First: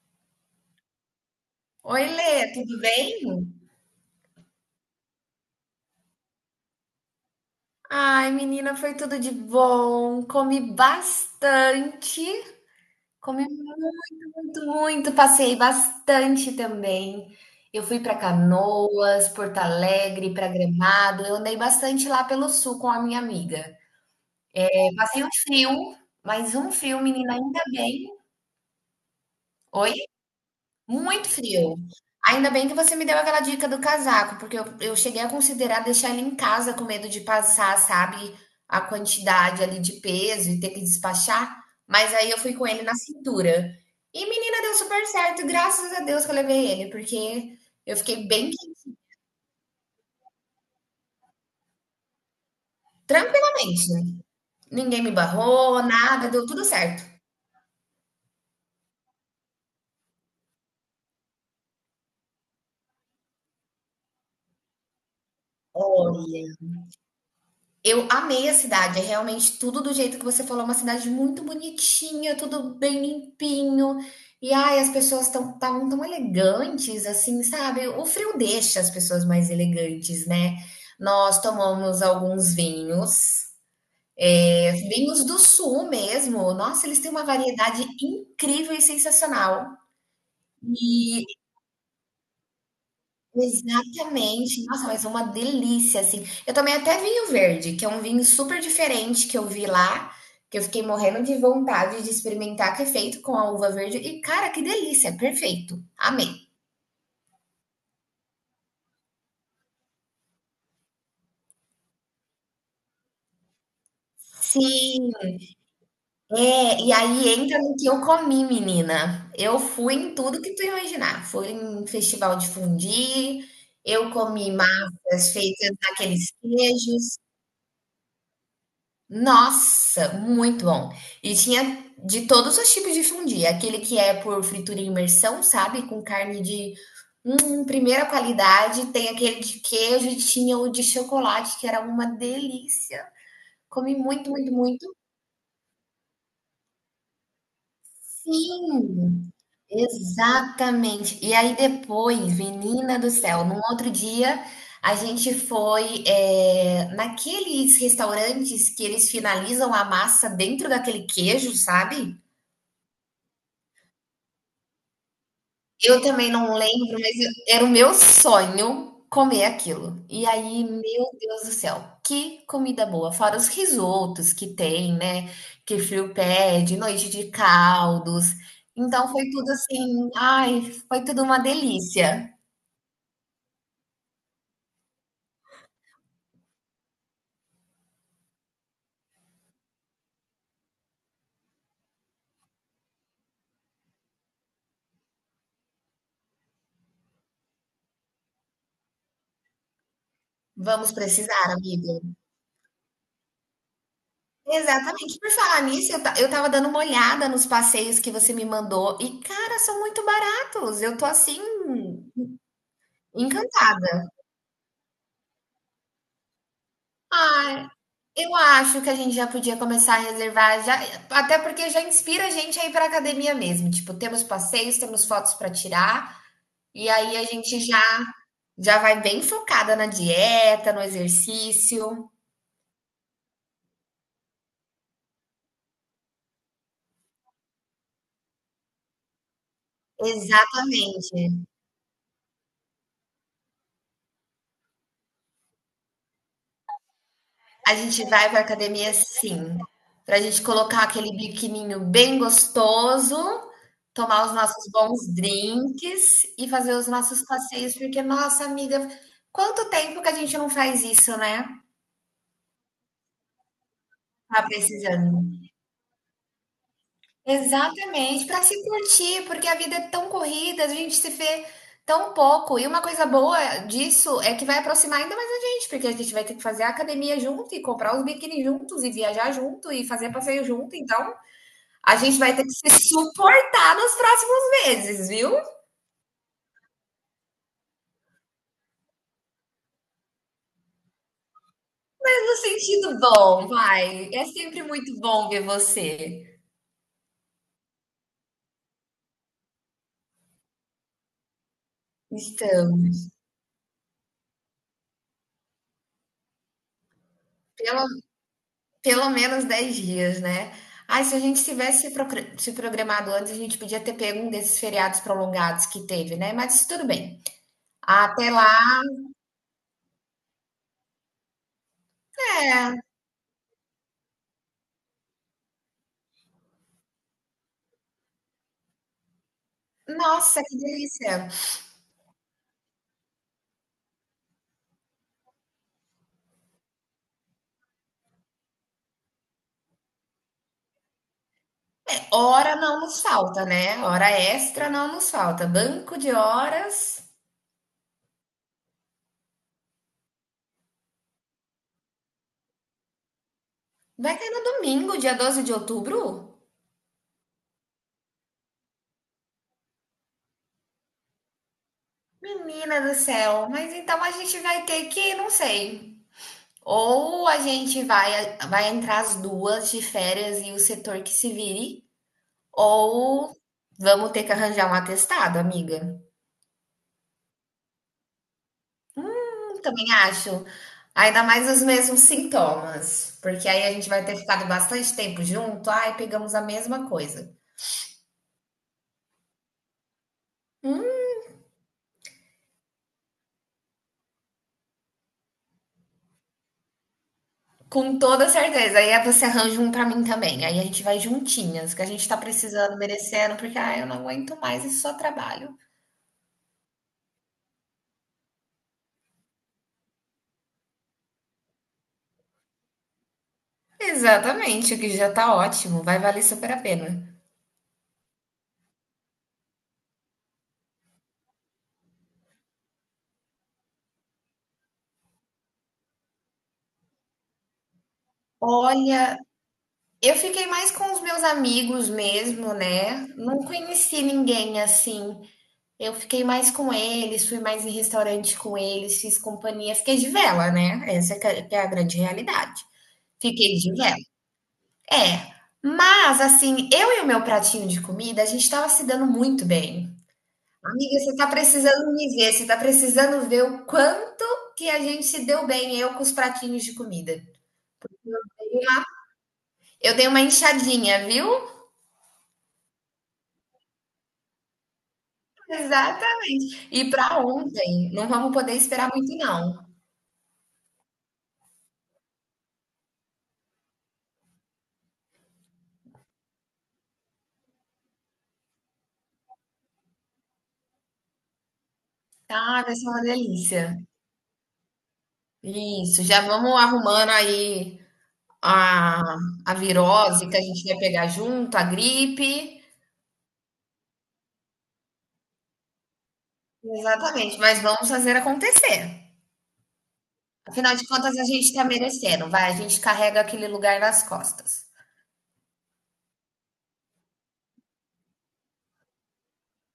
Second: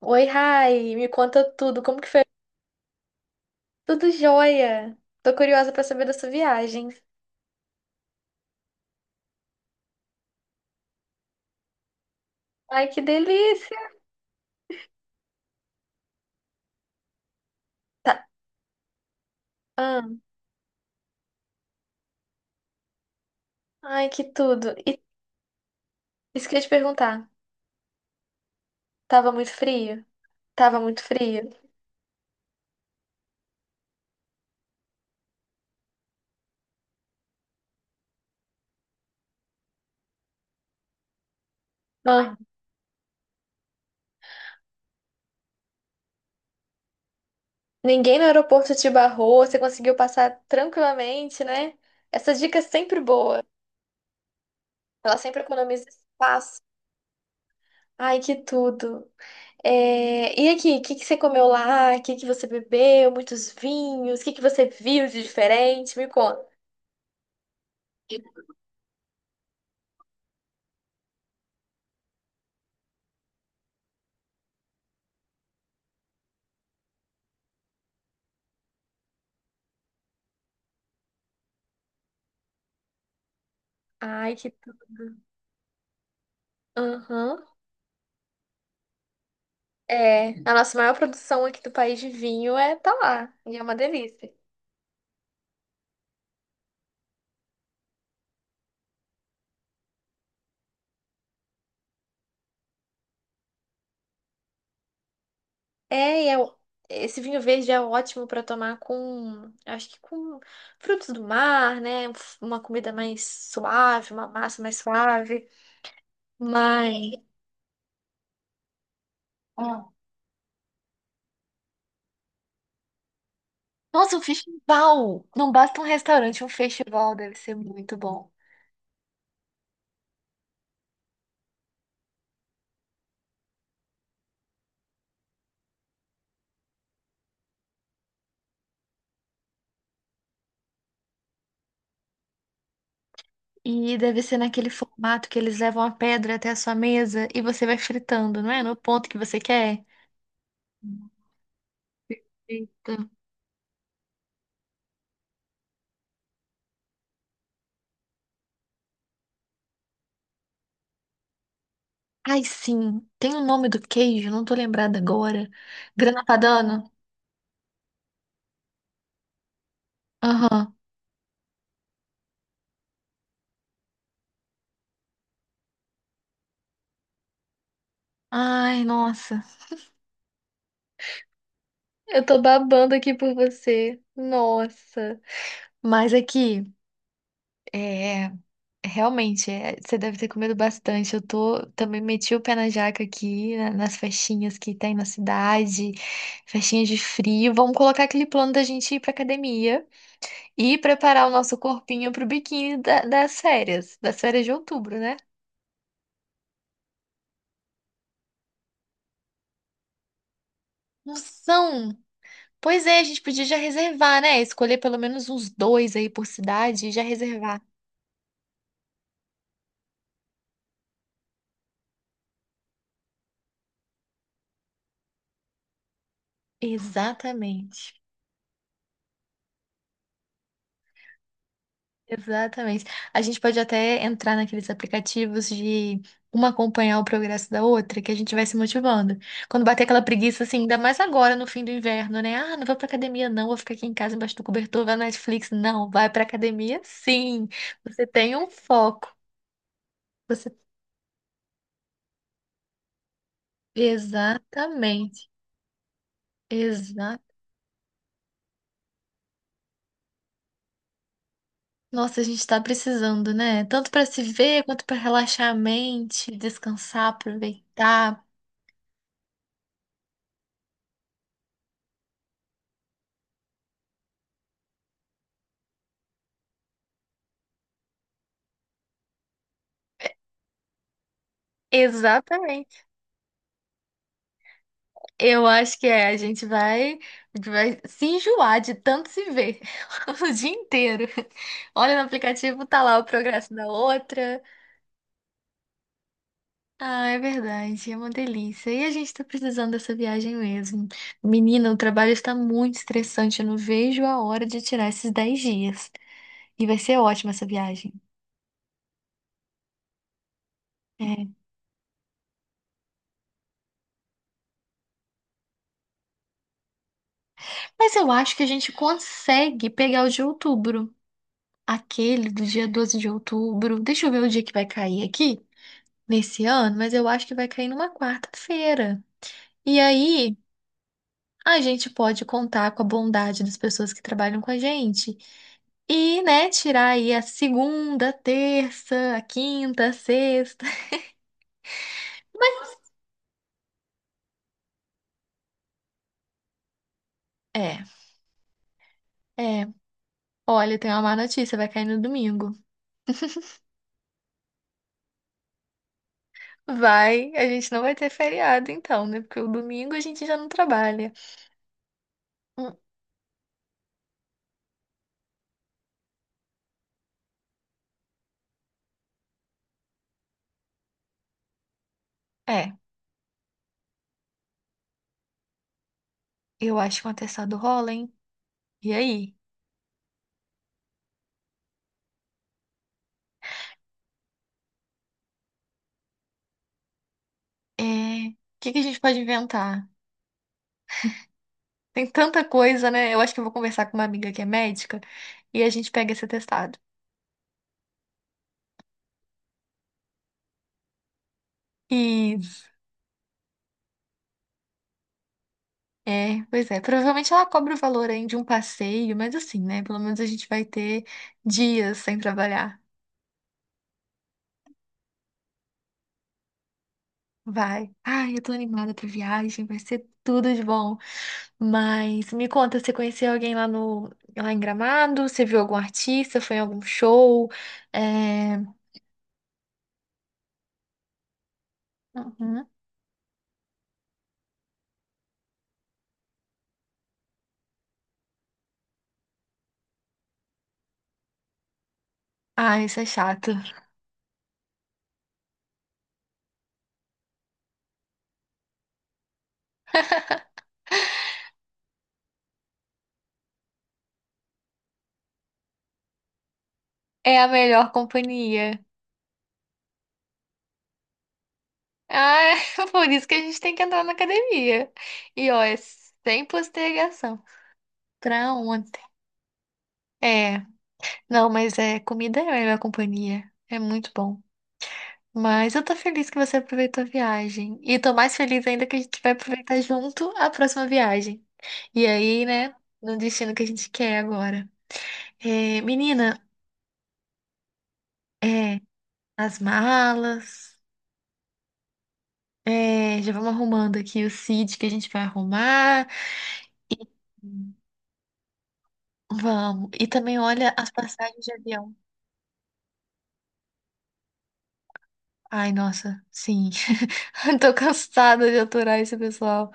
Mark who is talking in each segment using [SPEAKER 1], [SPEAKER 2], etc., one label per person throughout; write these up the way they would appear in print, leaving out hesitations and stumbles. [SPEAKER 1] Oi, Rai, me conta tudo, como
[SPEAKER 2] Oi,
[SPEAKER 1] que foi?
[SPEAKER 2] Lê, tudo bem?
[SPEAKER 1] Tudo jóia. Tô curiosa pra saber da sua viagem.
[SPEAKER 2] Ai, menina, foi tudo de bom. Comi bastante,
[SPEAKER 1] Ai, que
[SPEAKER 2] comi
[SPEAKER 1] delícia.
[SPEAKER 2] muito, muito, muito. Passei bastante também. Eu fui para
[SPEAKER 1] Tá.
[SPEAKER 2] Canoas, Porto
[SPEAKER 1] Ah,
[SPEAKER 2] Alegre, para Gramado. Eu andei bastante lá pelo sul com a minha amiga.
[SPEAKER 1] ai, que tudo.
[SPEAKER 2] Eu
[SPEAKER 1] E
[SPEAKER 2] passei um frio,
[SPEAKER 1] isso que
[SPEAKER 2] mas
[SPEAKER 1] eu ia te
[SPEAKER 2] um frio,
[SPEAKER 1] perguntar.
[SPEAKER 2] menina, ainda bem.
[SPEAKER 1] Tava muito
[SPEAKER 2] Oi?
[SPEAKER 1] frio? Tava muito
[SPEAKER 2] Muito
[SPEAKER 1] frio.
[SPEAKER 2] frio. Ainda bem que você me deu aquela dica do casaco, porque eu cheguei a considerar deixar ele em casa com medo de passar, sabe, a quantidade ali de peso e ter que despachar, mas aí
[SPEAKER 1] Ah,
[SPEAKER 2] eu fui com ele na cintura. E menina, deu super certo, graças a Deus que eu levei ele, porque eu
[SPEAKER 1] ninguém no
[SPEAKER 2] fiquei bem
[SPEAKER 1] aeroporto te barrou, você conseguiu passar tranquilamente, né? Essa dica é sempre boa.
[SPEAKER 2] tranquilamente. Ninguém me
[SPEAKER 1] Ela sempre
[SPEAKER 2] barrou,
[SPEAKER 1] economiza
[SPEAKER 2] nada, deu
[SPEAKER 1] espaço.
[SPEAKER 2] tudo certo.
[SPEAKER 1] Ai, que tudo. É, e aqui, o que que você comeu lá? O que que você bebeu? Muitos vinhos? O que que você viu de diferente? Me conta.
[SPEAKER 2] Olha. Eu amei a cidade, é realmente tudo do jeito que você falou, uma cidade muito bonitinha, tudo bem limpinho. E ai, as pessoas estão tão, tão elegantes, assim, sabe? O frio deixa as pessoas mais elegantes, né? Nós tomamos alguns vinhos,
[SPEAKER 1] Ai,
[SPEAKER 2] é, vinhos do sul mesmo. Nossa, eles têm uma
[SPEAKER 1] Aham.
[SPEAKER 2] variedade incrível e sensacional.
[SPEAKER 1] É, a nossa maior
[SPEAKER 2] E
[SPEAKER 1] produção aqui do país de vinho é tá lá. E é uma delícia.
[SPEAKER 2] Exatamente. Nossa, mas é uma delícia, assim. Eu tomei até vinho verde, que é um vinho super diferente que eu vi lá, que eu fiquei morrendo de vontade de experimentar, que é feito com a uva verde. E, cara, que delícia, é perfeito.
[SPEAKER 1] É, e é,
[SPEAKER 2] Amei.
[SPEAKER 1] esse vinho verde é ótimo pra tomar com, acho que com frutos do mar, né? Uma comida mais suave, uma massa mais
[SPEAKER 2] Sim,
[SPEAKER 1] suave.
[SPEAKER 2] é, e
[SPEAKER 1] Mas.
[SPEAKER 2] aí entra no que eu comi, menina. Eu
[SPEAKER 1] Ah.
[SPEAKER 2] fui em tudo que tu imaginar. Fui em festival de fondue, eu
[SPEAKER 1] Nossa, um
[SPEAKER 2] comi
[SPEAKER 1] festival!
[SPEAKER 2] massas
[SPEAKER 1] Não
[SPEAKER 2] feitas
[SPEAKER 1] basta um
[SPEAKER 2] naqueles
[SPEAKER 1] restaurante, um festival
[SPEAKER 2] queijos.
[SPEAKER 1] deve ser muito bom.
[SPEAKER 2] Nossa, muito bom. E tinha de todos os tipos de fondue, aquele que é por fritura e imersão, sabe, com carne de, primeira qualidade, tem aquele de queijo e tinha o de chocolate, que era uma delícia. Comi
[SPEAKER 1] E deve
[SPEAKER 2] muito,
[SPEAKER 1] ser
[SPEAKER 2] muito,
[SPEAKER 1] naquele
[SPEAKER 2] muito.
[SPEAKER 1] formato que eles levam a pedra até a sua mesa e você vai fritando, não é? No ponto que
[SPEAKER 2] Sim,
[SPEAKER 1] você quer.
[SPEAKER 2] exatamente. E aí depois,
[SPEAKER 1] Eita.
[SPEAKER 2] menina do céu, num outro dia a gente foi, naqueles restaurantes que eles finalizam a massa dentro daquele queijo, sabe?
[SPEAKER 1] Ai, sim. Tem o nome do queijo, não tô lembrada agora.
[SPEAKER 2] Eu
[SPEAKER 1] Grana
[SPEAKER 2] também não
[SPEAKER 1] Padano?
[SPEAKER 2] lembro, mas eu era o meu sonho comer aquilo. E aí,
[SPEAKER 1] Aham.
[SPEAKER 2] meu Deus do céu, que comida boa! Fora os risotos que tem, né, que frio pede, noite de caldos.
[SPEAKER 1] Ai,
[SPEAKER 2] Então foi
[SPEAKER 1] nossa.
[SPEAKER 2] tudo assim, ai, foi tudo uma
[SPEAKER 1] Eu
[SPEAKER 2] delícia.
[SPEAKER 1] tô babando aqui por você. Nossa. Mas aqui, é, realmente, é, você deve ter comido bastante. Eu tô também meti o pé na jaca aqui, nas festinhas que tem na cidade, festinhas de frio. Vamos colocar aquele plano da gente ir pra academia e
[SPEAKER 2] Vamos
[SPEAKER 1] preparar o
[SPEAKER 2] precisar,
[SPEAKER 1] nosso
[SPEAKER 2] amiga.
[SPEAKER 1] corpinho pro biquíni das férias de outubro, né?
[SPEAKER 2] Exatamente. Por falar nisso, eu estava dando uma olhada nos passeios que você me mandou e, cara, são muito baratos. Eu tô
[SPEAKER 1] Não
[SPEAKER 2] assim,
[SPEAKER 1] são. Pois é, a gente podia já
[SPEAKER 2] encantada.
[SPEAKER 1] reservar, né? Escolher pelo menos uns dois aí por cidade e já reservar.
[SPEAKER 2] Ai. Eu acho que a gente já podia começar a reservar, já, até porque já inspira a gente a ir para academia mesmo. Tipo, temos passeios, temos fotos para tirar, e aí a gente já
[SPEAKER 1] Exatamente.
[SPEAKER 2] já vai bem focada na dieta, no exercício.
[SPEAKER 1] Exatamente. A gente pode até entrar naqueles aplicativos de uma acompanhar o progresso da outra, que a gente vai se motivando. Quando bater aquela preguiça, assim, ainda mais
[SPEAKER 2] Exatamente.
[SPEAKER 1] agora no fim do inverno, né? Ah, não vou pra academia, não, vou ficar aqui em casa embaixo do cobertor, vai na Netflix. Não, vai pra academia, sim.
[SPEAKER 2] A gente
[SPEAKER 1] Você
[SPEAKER 2] vai
[SPEAKER 1] tem
[SPEAKER 2] para
[SPEAKER 1] um
[SPEAKER 2] academia
[SPEAKER 1] foco.
[SPEAKER 2] sim, para a gente
[SPEAKER 1] Você.
[SPEAKER 2] colocar aquele biquininho bem gostoso, tomar os nossos bons
[SPEAKER 1] Exatamente.
[SPEAKER 2] drinks e fazer os nossos
[SPEAKER 1] Exatamente.
[SPEAKER 2] passeios, porque, nossa amiga, quanto tempo que a gente não faz isso, né?
[SPEAKER 1] Nossa, a gente tá precisando, né? Tanto pra se
[SPEAKER 2] Tá
[SPEAKER 1] ver, quanto pra
[SPEAKER 2] precisando.
[SPEAKER 1] relaxar a mente, descansar, aproveitar.
[SPEAKER 2] Exatamente, para se curtir, porque a vida é tão corrida, a gente se vê tão pouco. E uma coisa boa disso é que vai aproximar ainda mais a gente, porque a gente vai ter que fazer a academia junto e comprar os biquíni juntos e viajar junto e fazer passeio junto. Então, a gente vai ter que
[SPEAKER 1] Exatamente.
[SPEAKER 2] se suportar nos próximos meses, viu?
[SPEAKER 1] Eu acho que é, a gente vai se enjoar de tanto se ver o dia inteiro. Olha no
[SPEAKER 2] Mas no
[SPEAKER 1] aplicativo, tá
[SPEAKER 2] sentido
[SPEAKER 1] lá o
[SPEAKER 2] bom,
[SPEAKER 1] progresso da
[SPEAKER 2] vai. É
[SPEAKER 1] outra.
[SPEAKER 2] sempre muito bom ver você.
[SPEAKER 1] Ah, é verdade, é uma delícia. E a gente tá precisando dessa viagem mesmo. Menina, o trabalho está muito
[SPEAKER 2] Então,
[SPEAKER 1] estressante, eu não vejo a hora de tirar esses 10 dias. E vai ser ótima essa
[SPEAKER 2] pelo
[SPEAKER 1] viagem.
[SPEAKER 2] Pelo menos 10 dias, né? Ai, se a
[SPEAKER 1] É.
[SPEAKER 2] gente tivesse se programado antes, a gente podia ter pego um desses feriados prolongados que teve, né? Mas tudo bem.
[SPEAKER 1] Mas eu
[SPEAKER 2] Até
[SPEAKER 1] acho que a gente
[SPEAKER 2] lá,
[SPEAKER 1] consegue pegar o de outubro. Aquele do dia
[SPEAKER 2] é.
[SPEAKER 1] 12 de outubro. Deixa eu ver o dia que vai cair aqui nesse ano, mas eu acho que vai cair numa quarta-feira. E aí
[SPEAKER 2] Nossa, que delícia.
[SPEAKER 1] a gente pode contar com a bondade das pessoas que trabalham com a gente. E, né, tirar aí a segunda, a terça, a quinta, a sexta.
[SPEAKER 2] Hora não nos falta, né? Hora extra não nos falta. Banco de horas.
[SPEAKER 1] É, é. Olha, tem uma má notícia, vai cair no domingo.
[SPEAKER 2] Vai cair no domingo, dia 12 de outubro?
[SPEAKER 1] Vai, a gente não vai ter feriado então, né? Porque o domingo a gente já não trabalha. Hum.
[SPEAKER 2] Menina do céu, mas então a gente vai ter que, não sei. Ou a gente vai, vai entrar as duas de férias e o setor que se vire.
[SPEAKER 1] É.
[SPEAKER 2] Ou vamos ter que arranjar um atestado, amiga.
[SPEAKER 1] Eu acho que um atestado rola, hein? E aí?
[SPEAKER 2] Também acho. Ainda mais os mesmos sintomas, porque aí a gente vai ter ficado bastante tempo junto, ai, pegamos a mesma coisa.
[SPEAKER 1] É... O que que a gente pode inventar?
[SPEAKER 2] Hum?
[SPEAKER 1] Tem tanta coisa, né? Eu acho que eu vou conversar com uma amiga que é médica e a gente pega esse atestado.
[SPEAKER 2] Com toda certeza. Aí você arranja um pra mim também. Aí a gente vai juntinhas, que a gente tá
[SPEAKER 1] E,
[SPEAKER 2] precisando, merecendo, porque ai, eu não aguento mais esse só trabalho.
[SPEAKER 1] é, pois é, provavelmente ela cobra o valor aí de um passeio, mas assim, né? Pelo menos a gente vai ter dias sem trabalhar.
[SPEAKER 2] Exatamente, o que já tá ótimo, vai valer super a pena.
[SPEAKER 1] Vai. Ai, eu tô animada pra viagem, vai ser tudo de bom. Mas me conta, você conheceu alguém lá no lá em Gramado? Você viu algum artista? Foi em algum show? É...
[SPEAKER 2] Olha, eu fiquei mais com os meus amigos mesmo,
[SPEAKER 1] Uhum.
[SPEAKER 2] né? Não conheci ninguém assim. Eu fiquei mais com eles, fui mais em restaurante com eles, fiz companhia, fiquei de vela, né, essa é que é a grande realidade.
[SPEAKER 1] Ai, isso é chato.
[SPEAKER 2] Fiquei de vela. É, mas assim, eu e o meu pratinho de comida, a gente estava se dando muito bem. "Amiga, você tá precisando me ver, você tá precisando ver o quanto que a gente se deu bem, eu com os pratinhos de comida.
[SPEAKER 1] É a melhor companhia.
[SPEAKER 2] Eu dei uma inchadinha, viu?"
[SPEAKER 1] Ah, por isso que a gente tem que entrar na academia. E ó, é sem
[SPEAKER 2] Exatamente. E pra
[SPEAKER 1] postergação.
[SPEAKER 2] ontem, não vamos
[SPEAKER 1] Pra
[SPEAKER 2] poder esperar
[SPEAKER 1] ontem.
[SPEAKER 2] muito não,
[SPEAKER 1] É, não, mas é, comida é a melhor companhia. É muito bom. Mas eu tô feliz que você aproveitou a viagem. E tô mais feliz ainda que a gente vai aproveitar junto a próxima viagem. E aí,
[SPEAKER 2] tá,
[SPEAKER 1] né,
[SPEAKER 2] vai ser uma
[SPEAKER 1] no destino que a
[SPEAKER 2] delícia.
[SPEAKER 1] gente quer agora. É,
[SPEAKER 2] Isso, já
[SPEAKER 1] menina,
[SPEAKER 2] vamos arrumando aí
[SPEAKER 1] é,
[SPEAKER 2] a, a
[SPEAKER 1] as
[SPEAKER 2] virose que a gente
[SPEAKER 1] malas.
[SPEAKER 2] vai pegar junto, a gripe.
[SPEAKER 1] É, já vamos arrumando aqui o seat que a gente vai arrumar.
[SPEAKER 2] Exatamente, mas vamos fazer acontecer.
[SPEAKER 1] Vamos. E também olha
[SPEAKER 2] Afinal de
[SPEAKER 1] as
[SPEAKER 2] contas, a
[SPEAKER 1] passagens
[SPEAKER 2] gente
[SPEAKER 1] de
[SPEAKER 2] está
[SPEAKER 1] avião.
[SPEAKER 2] merecendo, vai, a gente carrega aquele lugar nas costas.
[SPEAKER 1] Ai, nossa, sim. Tô cansada de aturar esse pessoal.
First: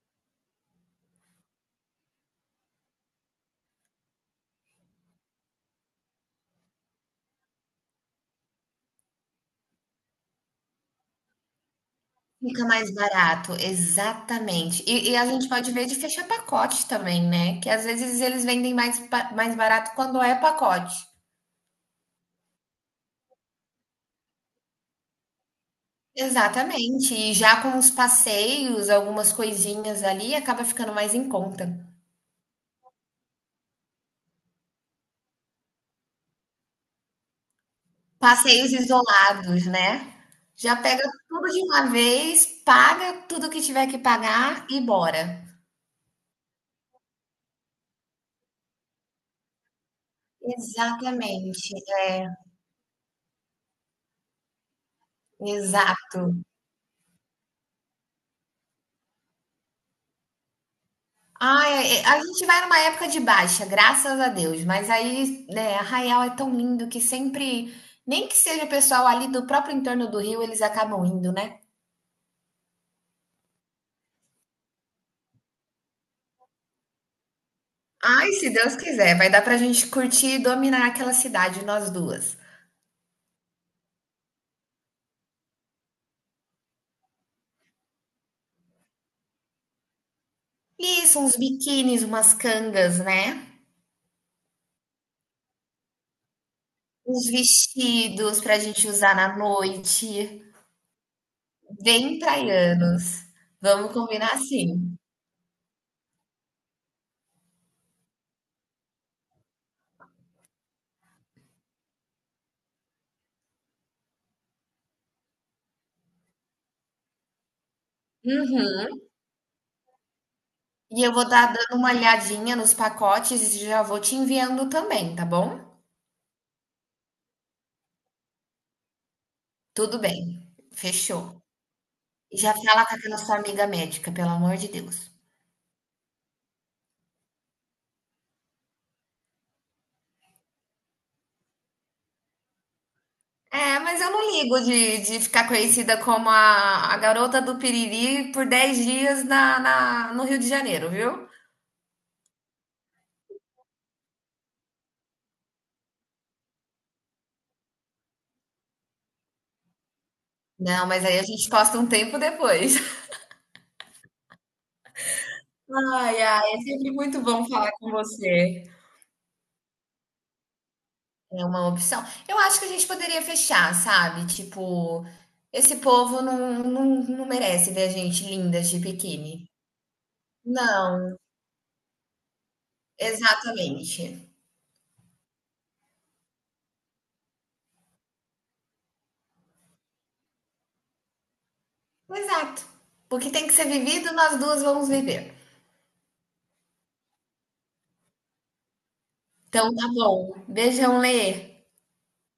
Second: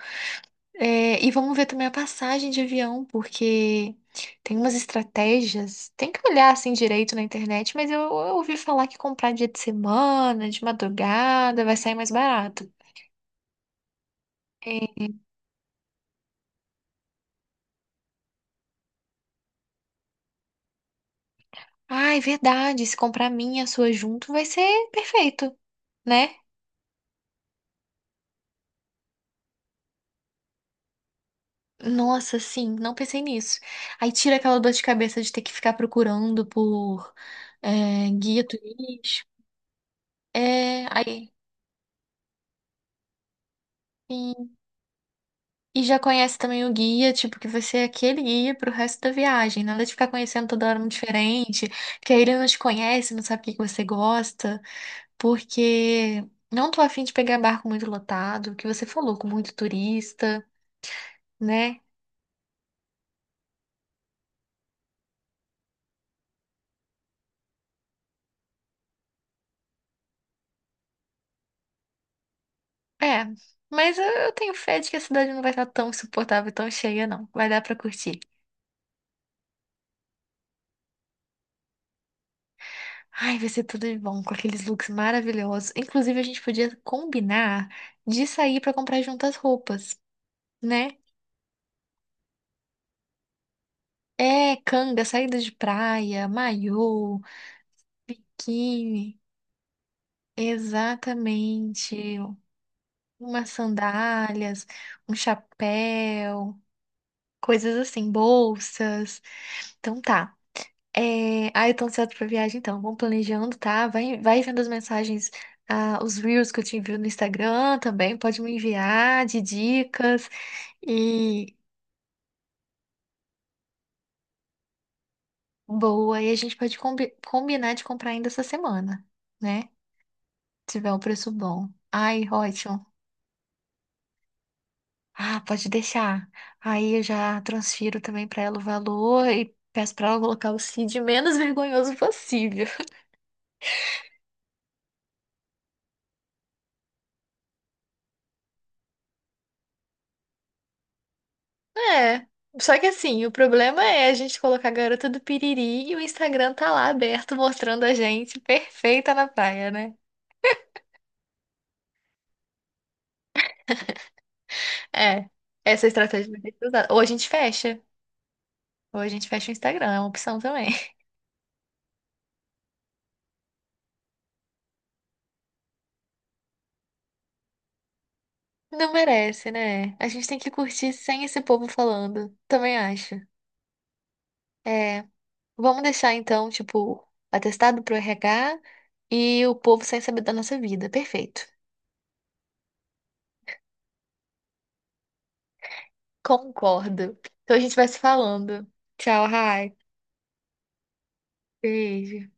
[SPEAKER 1] É, e vamos ver também a passagem de avião, porque tem umas estratégias. Tem que olhar assim direito na internet, mas eu ouvi falar que comprar dia de semana, de madrugada, vai sair mais
[SPEAKER 2] Fica
[SPEAKER 1] barato.
[SPEAKER 2] mais barato, exatamente.
[SPEAKER 1] É.
[SPEAKER 2] E a gente pode ver de fechar pacote também, né? Que às vezes eles vendem mais, mais barato quando é pacote.
[SPEAKER 1] Ah, é verdade. Se comprar a minha e a sua junto, vai ser perfeito, né?
[SPEAKER 2] Exatamente. E já com os passeios, algumas coisinhas ali, acaba ficando mais em conta.
[SPEAKER 1] Nossa, sim, não pensei nisso. Aí tira aquela dor de cabeça de ter que ficar procurando por é, guia
[SPEAKER 2] Passeios
[SPEAKER 1] turístico.
[SPEAKER 2] isolados, né. Já
[SPEAKER 1] É,
[SPEAKER 2] pega
[SPEAKER 1] aí,
[SPEAKER 2] tudo de uma vez, paga tudo que tiver que
[SPEAKER 1] sim.
[SPEAKER 2] pagar e bora.
[SPEAKER 1] E já conhece também o guia, tipo, que vai ser aquele guia pro resto da viagem. Nada de ficar conhecendo toda hora um
[SPEAKER 2] Exatamente,
[SPEAKER 1] diferente, que aí
[SPEAKER 2] é,
[SPEAKER 1] ele não te conhece, não sabe o que que você gosta, porque
[SPEAKER 2] exato.
[SPEAKER 1] não tô afim de pegar barco muito lotado, que você falou, com muito turista,
[SPEAKER 2] Ai,
[SPEAKER 1] né?
[SPEAKER 2] é, a gente vai numa época de baixa, graças a Deus, mas aí, né, Arraial é tão lindo que sempre nem que seja o pessoal ali do próprio entorno do Rio, eles acabam indo, né.
[SPEAKER 1] É, mas eu tenho fé de que a cidade não vai estar tão insuportável, tão cheia, não. Vai dar pra curtir.
[SPEAKER 2] Ai, se Deus quiser, vai dar pra gente curtir e dominar aquela cidade, nós duas.
[SPEAKER 1] Ai, vai ser tudo de bom, com aqueles looks maravilhosos. Inclusive, a gente podia combinar de sair pra comprar juntas roupas, né?
[SPEAKER 2] Isso, uns biquínis, umas cangas, né.
[SPEAKER 1] É, canga, saída de praia, maiô,
[SPEAKER 2] Os vestidos pra gente usar
[SPEAKER 1] biquíni.
[SPEAKER 2] na noite, bem
[SPEAKER 1] Exatamente.
[SPEAKER 2] praianos.
[SPEAKER 1] Umas
[SPEAKER 2] Vamos combinar
[SPEAKER 1] sandálias,
[SPEAKER 2] assim.
[SPEAKER 1] um chapéu, coisas assim, bolsas. Então tá. É... Ah, eu tô ansiosa pra viagem, então. Vamos planejando, tá? Vai, vai vendo as mensagens, ah, os reels que eu te envio no Instagram também. Pode me
[SPEAKER 2] Uhum.
[SPEAKER 1] enviar de dicas.
[SPEAKER 2] E eu vou estar
[SPEAKER 1] E
[SPEAKER 2] dando uma olhadinha nos pacotes e já vou te enviando também, tá bom?
[SPEAKER 1] boa, e a gente pode combinar de comprar ainda essa semana, né?
[SPEAKER 2] Tudo bem,
[SPEAKER 1] Se tiver um preço
[SPEAKER 2] fechou.
[SPEAKER 1] bom. Ai,
[SPEAKER 2] E já
[SPEAKER 1] ótimo.
[SPEAKER 2] fala com aquela sua amiga médica, pelo amor de Deus.
[SPEAKER 1] Ah, pode deixar. Aí eu já transfiro também pra ela o valor e peço pra ela colocar o CID menos vergonhoso possível.
[SPEAKER 2] É, mas eu não ligo de ficar conhecida como a garota do Piriri por 10 dias na, no Rio de Janeiro, viu?
[SPEAKER 1] É. Só que assim, o problema é a gente colocar a garota do piriri e o Instagram tá lá aberto mostrando a gente perfeita na praia, né?
[SPEAKER 2] Não, mas aí a gente posta um tempo depois.
[SPEAKER 1] É. Essa
[SPEAKER 2] Ai,
[SPEAKER 1] estratégia vai
[SPEAKER 2] ai,
[SPEAKER 1] ter
[SPEAKER 2] é
[SPEAKER 1] que ser usada.
[SPEAKER 2] sempre
[SPEAKER 1] Ou a
[SPEAKER 2] muito
[SPEAKER 1] gente
[SPEAKER 2] bom falar
[SPEAKER 1] fecha.
[SPEAKER 2] com você.
[SPEAKER 1] Ou a gente fecha o Instagram, é uma opção também.
[SPEAKER 2] É uma opção. Eu acho que a gente poderia fechar, sabe? Tipo, esse povo não, não merece ver a gente linda de
[SPEAKER 1] Não
[SPEAKER 2] biquíni.
[SPEAKER 1] merece, né? A gente tem que curtir
[SPEAKER 2] Não,
[SPEAKER 1] sem esse povo falando. Também acho.
[SPEAKER 2] exatamente.
[SPEAKER 1] É. Vamos deixar então, tipo, atestado pro RH e o povo sem saber da nossa vida. Perfeito.
[SPEAKER 2] Exato. Porque tem que ser vivido, nós duas vamos viver.
[SPEAKER 1] Concordo. Então a gente vai se falando. Tchau, Rai.
[SPEAKER 2] Então tá bom. Beijão, Lê.
[SPEAKER 1] Beijo.